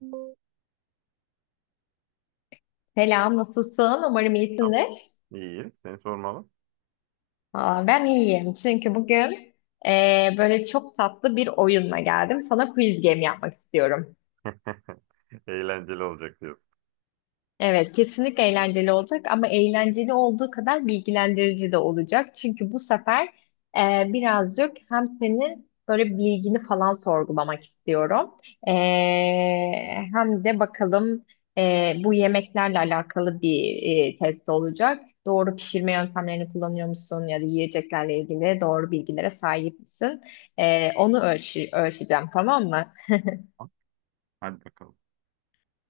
Tamam. Selam, nasılsın? Umarım iyisindir. İyi. Seni sormalı. Aa, ben iyiyim çünkü bugün böyle çok tatlı bir oyunla geldim. Sana quiz game yapmak istiyorum. Eğlenceli olacak diyorsun. Evet, kesinlikle eğlenceli olacak ama eğlenceli olduğu kadar bilgilendirici de olacak. Çünkü bu sefer birazcık hem senin böyle bilgini falan sorgulamak istiyorum. E, hem de bakalım bu yemeklerle alakalı bir test olacak. Doğru pişirme yöntemlerini kullanıyor musun ya da yiyeceklerle ilgili doğru bilgilere sahip misin? Onu ölçeceğim, tamam mı? Tamam, hadi bakalım.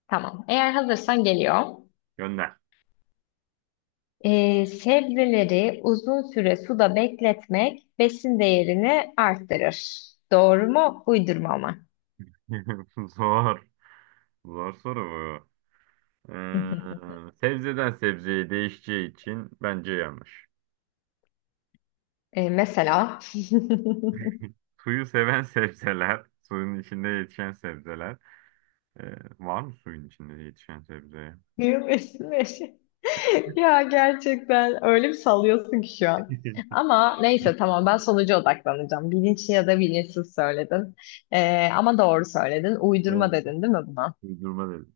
Tamam. Eğer hazırsan geliyor. Gönder. Sebzeleri uzun süre suda bekletmek besin değerini arttırır. Doğru mu? Uydurma mı? Zor. Zor soru bu. Sebzeden sebzeye değişeceği için bence yanlış. Mesela. Suyu seven sebzeler, suyun içinde yetişen sebzeler. Ee, Var mı suyun içinde yetişen sebzeye? Diyor besin. Ya gerçekten öyle bir sallıyorsun ki şu an. Biraz. Ama neyse, tamam, ben sonuca odaklanacağım. Bilinçli ya da bilinçsiz söyledin. Ama doğru söyledin. Uydurma dedin değil mi buna? Uydurma dedim.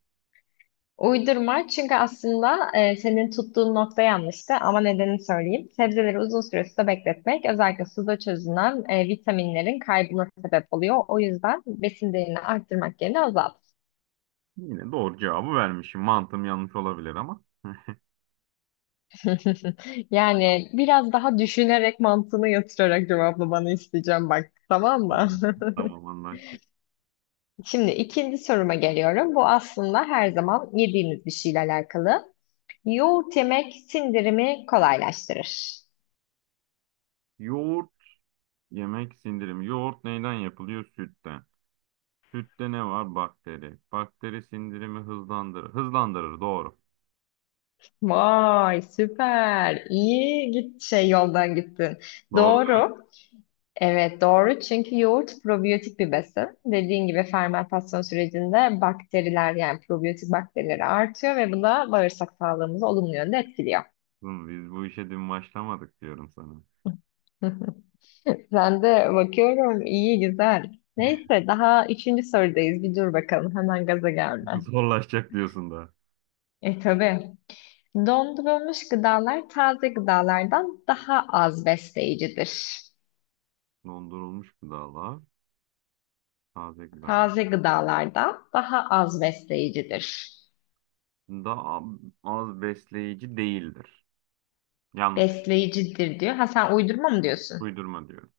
Uydurma, çünkü aslında senin tuttuğun nokta yanlıştı ama nedenini söyleyeyim. Sebzeleri uzun süre suda bekletmek, özellikle suda çözünen vitaminlerin kaybına sebep oluyor. O yüzden besin değerini arttırmak yerine azalt. Yine doğru cevabı vermişim. Mantığım yanlış olabilir ama. Yani biraz daha düşünerek, mantığını yatırarak cevaplamanı isteyeceğim, bak, tamam mı? Hmm. Tamam, anlaştık. Şimdi ikinci soruma geliyorum. Bu aslında her zaman yediğimiz bir şeyle alakalı. Yoğurt yemek sindirimi kolaylaştırır. Yoğurt yemek sindirimi. Yoğurt neyden yapılıyor? Sütten. Sütte ne var? Bakteri. Bakteri sindirimi hızlandırır. Hızlandırır. Doğru. Vay, süper. İyi git, şey, yoldan gittin. Doğru Doğru. Evet, doğru çünkü yoğurt probiyotik bir besin. Dediğin gibi fermentasyon sürecinde bakteriler, yani probiyotik bakterileri artıyor ve bu da bağırsak sağlığımızı olumlu yönde etkiliyor. diyorsun. Biz bu işe dün başlamadık diyorum sana. Ben de bakıyorum, iyi güzel. Neyse, daha üçüncü sorudayız. Bir dur bakalım, hemen gaza gelme. Zorlaşacak diyorsun da. E tabii. Dondurulmuş gıdalar taze gıdalardan daha az besleyicidir. Dondurulmuş gıdalar. Taze gıdalar. Taze gıdalardan daha az besleyicidir. Daha az besleyici değildir. Yanlış. Besleyicidir diyor. Ha, sen uydurma mı diyorsun? Uydurma diyorum.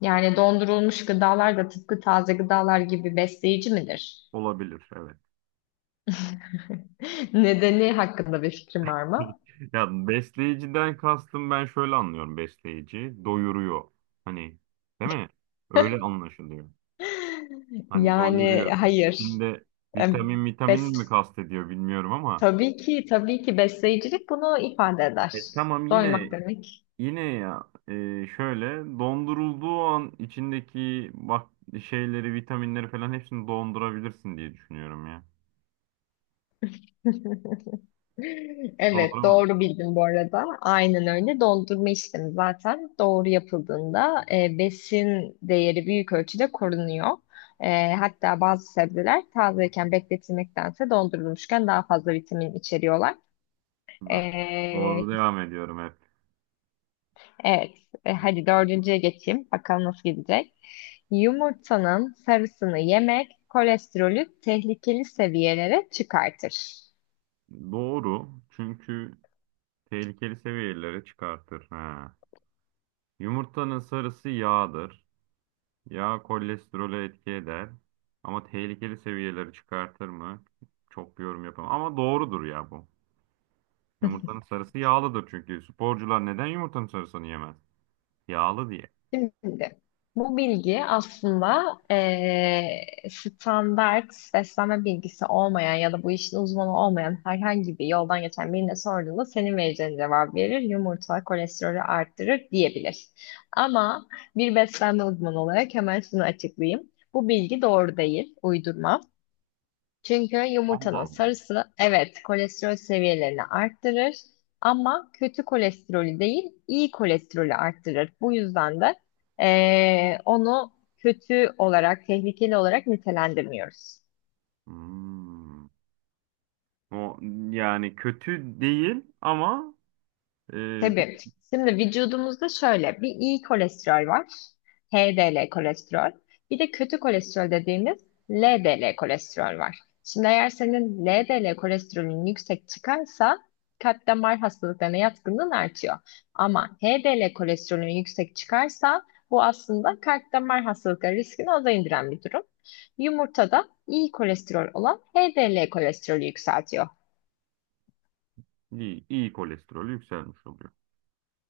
Yani dondurulmuş gıdalar da tıpkı taze gıdalar gibi besleyici midir? Olabilir. Evet. Nedeni hakkında bir fikrim var mı? Ya besleyiciden kastım, ben şöyle anlıyorum besleyici. Doyuruyor. Hani, değil mi? Öyle anlaşılıyor. Hani Yani doyuruyorsun. hayır. İçinde E, vitamin, vitamin mi Bes kastediyor bilmiyorum ama tabii ki tabii ki besleyicilik bunu ifade eder. e, tamam yine Doymak demek. yine ya e, şöyle dondurulduğu an içindeki bak şeyleri, vitaminleri falan hepsini dondurabilirsin diye düşünüyorum ya. Evet, Donduramaz. doğru bildin bu arada. Aynen öyle. Dondurma işlemi zaten doğru yapıldığında besin değeri büyük ölçüde korunuyor. Hatta bazı sebzeler tazeyken bekletilmektense, dondurulmuşken daha fazla vitamin içeriyorlar. Bak. E, Doğru devam ediyorum hep. Evet, hadi dördüncüye geçeyim. Bakalım nasıl gidecek. Yumurtanın sarısını yemek kolesterolü tehlikeli seviyelere çıkartır. Doğru. Çünkü tehlikeli seviyelere çıkartır. Ha. Yumurtanın sarısı yağdır. Yağ kolesterolü etki eder. Ama tehlikeli seviyeleri çıkartır mı? Çok bir yorum yapamam. Ama doğrudur ya bu. Yumurtanın sarısı yağlıdır çünkü. Sporcular neden yumurtanın sarısını yemez? Yağlı diye. Şimdi bu bilgi aslında standart beslenme bilgisi olmayan ya da bu işin uzmanı olmayan herhangi bir yoldan geçen birine sorduğunda senin vereceğin cevap verir. Yumurta kolesterolü arttırır diyebilir. Ama bir beslenme uzmanı olarak hemen şunu açıklayayım. Bu bilgi doğru değil, uydurma. Çünkü Allah yumurtanın Allah. sarısı, evet, kolesterol seviyelerini arttırır ama kötü kolesterolü değil, iyi kolesterolü arttırır. Bu yüzden de onu kötü olarak, tehlikeli olarak nitelendirmiyoruz. Hmm. O, yani kötü değil ama pek Tabii. Şimdi vücudumuzda şöyle bir iyi kolesterol var. HDL kolesterol. Bir de kötü kolesterol dediğimiz LDL kolesterol var. Şimdi eğer senin LDL kolesterolün yüksek çıkarsa kalp damar hastalıklarına yatkınlığın artıyor. Ama HDL kolesterolün yüksek çıkarsa bu aslında kalp damar hastalıkları riskini aza indiren bir durum. Yumurtada iyi kolesterol olan HDL kolesterolü yükseltiyor. iyi, iyi kolesterolü yükselmiş oluyor.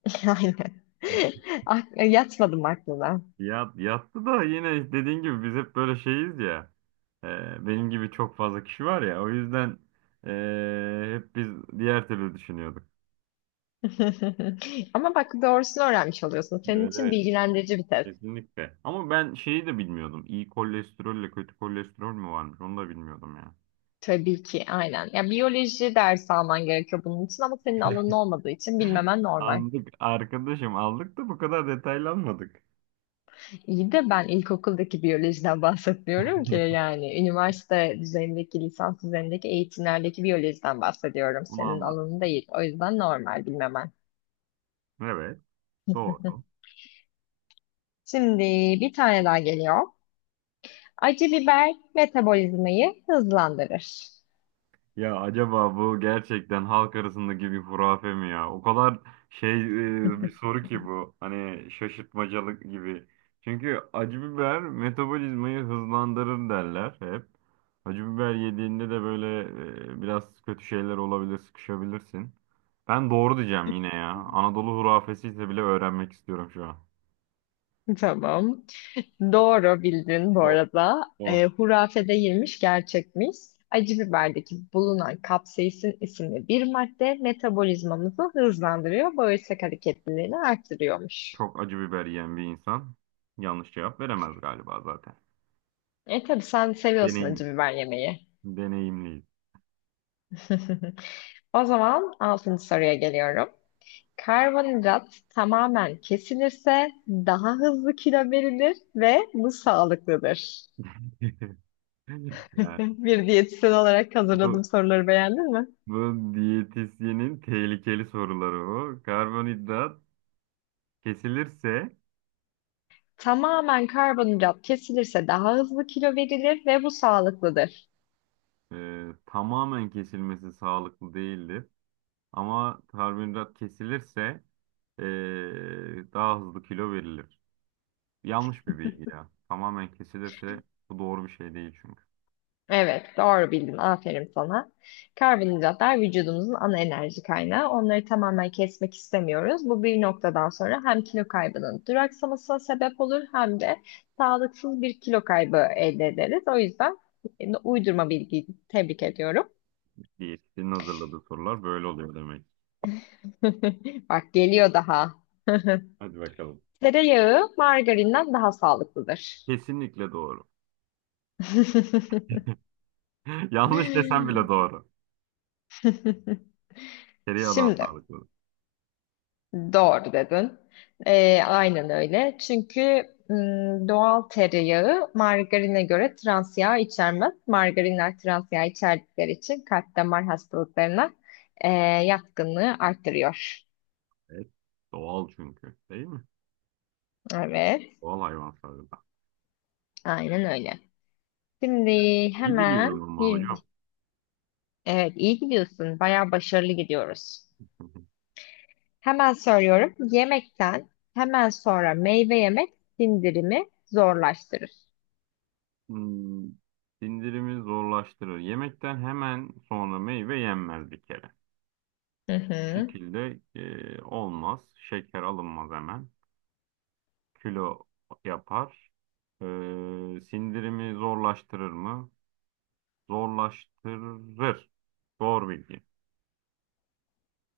Aynen. Yatmadım aklına. Ya, yattı da yine dediğin gibi biz hep böyle şeyiz ya. E, Benim gibi çok fazla kişi var ya. O yüzden hep biz diğer türlü düşünüyorduk. Ama bak, doğrusunu öğrenmiş oluyorsun. Senin Evet, için evet, bilgilendirici bir test. kesinlikle. Ama ben şeyi de bilmiyordum. İyi kolesterolle kötü kolesterol mü varmış? Onu da bilmiyordum ya. Tabii ki, aynen. Ya, biyoloji dersi alman gerekiyor bunun için ama senin alanın olmadığı için bilmemen normal. Aldık arkadaşım, aldık da bu kadar detaylanmadık. İyi de ben ilkokuldaki biyolojiden bahsetmiyorum ki, yani üniversite düzeyindeki, lisans düzeyindeki eğitimlerdeki biyolojiden bahsediyorum. Bunu Senin anlat. alanın değil. O yüzden normal bilmemen. Evet, doğru. Şimdi bir tane daha geliyor. Acı biber metabolizmayı hızlandırır. Ya acaba bu gerçekten halk arasındaki bir hurafe mi ya? O kadar şey, bir soru ki bu. Hani şaşırtmacalık gibi. Çünkü acı biber metabolizmayı hızlandırır derler hep. Acı biber yediğinde de böyle biraz kötü şeyler olabilir, sıkışabilirsin. Ben doğru diyeceğim yine ya. Anadolu hurafesi ise bile öğrenmek istiyorum şu an. Tamam. Doğru bildin bu Ol, arada. ol. Hurafede yirmiş gerçekmiş. Acı biberdeki bulunan kapsaisin isimli bir madde metabolizmamızı hızlandırıyor, bağırsak hareketliliğini arttırıyormuş. Çok acı biber yiyen bir insan yanlış cevap veremez galiba zaten. E tabii, sen seviyorsun acı Deneyim, biber yemeyi. deneyimliyiz. O zaman altıncı soruya geliyorum. Karbonhidrat tamamen kesilirse daha hızlı kilo verilir ve bu sağlıklıdır. Ya, Bir diyetisyen olarak bu hazırladığım soruları beğendin. bu diyetisyenin tehlikeli soruları o. Karbonhidrat kesilirse, Tamamen karbonhidrat kesilirse daha hızlı kilo verilir ve bu sağlıklıdır. Tamamen kesilmesi sağlıklı değildir. Ama karbonhidrat kesilirse e, daha hızlı kilo verilir. Yanlış bir bilgi ya. Tamamen kesilirse bu doğru bir şey değil çünkü. Evet, doğru bildin. Aferin sana. Karbonhidratlar vücudumuzun ana enerji kaynağı. Onları tamamen kesmek istemiyoruz. Bu bir noktadan sonra hem kilo kaybının duraksamasına sebep olur hem de sağlıksız bir kilo kaybı elde ederiz. O yüzden uydurma bilgiyi tebrik ediyorum. Diyetisyenin hazırladığı sorular böyle oluyor demek. Bak, geliyor daha. Hadi bakalım. Tereyağı margarinden daha sağlıklıdır. Kesinlikle doğru. Yanlış desem bile doğru. Tereyağı daha Şimdi sağlıklı. doğru dedin. Aynen öyle. Çünkü doğal tereyağı margarine göre trans yağ içermez. Margarinler trans yağ içerdikleri için kalp damar hastalıklarına e, yatkınlığı arttırıyor. Evet. Doğal çünkü. Değil mi? Evet, Doğal hayvansallık. aynen öyle. Şimdi İyi hemen biliyorum ama bir, hocam. evet, iyi gidiyorsun. Bayağı başarılı gidiyoruz. Hemen söylüyorum. Yemekten hemen sonra meyve yemek sindirimi zorlaştırır. Hmm, sindirimi zorlaştırır. Yemekten hemen sonra meyve yenmez bir kere. Hı Bu hı. şekilde olmaz. Şeker alınmaz hemen. Kilo yapar. E, Sindirimi zorlaştırır mı? Zorlaştırır. Doğru bilgi.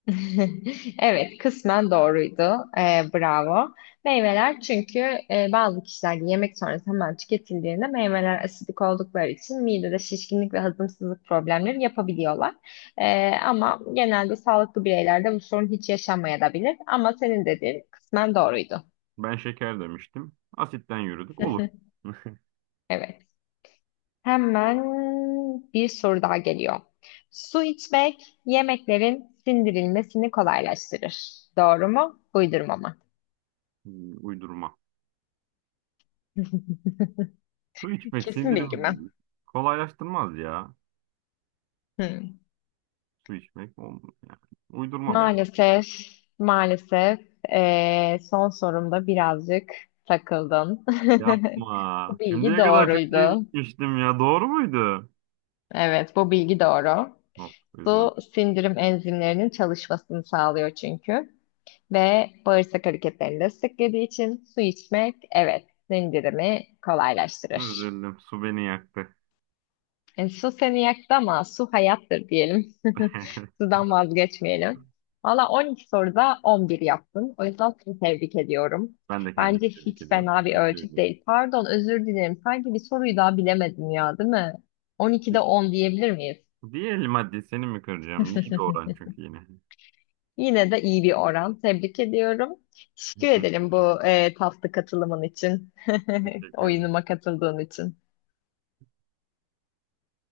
Evet, kısmen doğruydu. Bravo. Meyveler çünkü bazı kişilerde yemek sonrası hemen tüketildiğinde meyveler asidik oldukları için midede şişkinlik ve hazımsızlık problemleri yapabiliyorlar. Ama genelde sağlıklı bireylerde bu sorun hiç yaşanmayabilir. Ama senin dediğin kısmen doğruydu. Ben şeker demiştim. Asitten yürüdük. Olur. Evet. Hemen bir soru daha geliyor. Su içmek yemeklerin sindirilmesini kolaylaştırır. Doğru mu? Uydurma mı? Uydurma. Su içmek Kesin bilgi mi? sindirimi kolaylaştırmaz ya. Hmm. Su içmek olmuyor yani. Uydurma ben. Maalesef, maalesef, son sorumda birazcık takıldın. Yapma. Bu bilgi Şimdiye kadar çok iyi doğruydu. gitmiştim ya. Doğru muydu? Evet, bu bilgi doğru. Of, üzüldüm. Su sindirim enzimlerinin çalışmasını sağlıyor çünkü. Ve bağırsak hareketlerini desteklediği için su içmek, evet, sindirimi kolaylaştırır. Üzüldüm. Su beni yaktı. Su seni yaktı ama su hayattır diyelim. Sudan vazgeçmeyelim. Valla 12 soruda 11 yaptın. O yüzden seni tebrik ediyorum. Ben de kendimi Bence tebrik hiç ediyorum. fena bir Teşekkür ölçüt ediyorum. değil. Pardon, özür dilerim. Sanki bir soruyu daha bilemedin ya, değil mi? 12'de 10 diyebilir miyiz? Diğer madde seni mi kıracağım? İyi bir oran çünkü yine. Yine de iyi bir oran. Tebrik ediyorum. Teşekkür Teşekkür ederim ederim. bu tatlı katılımın için. Teşekkür ederim. Oyunuma katıldığın için.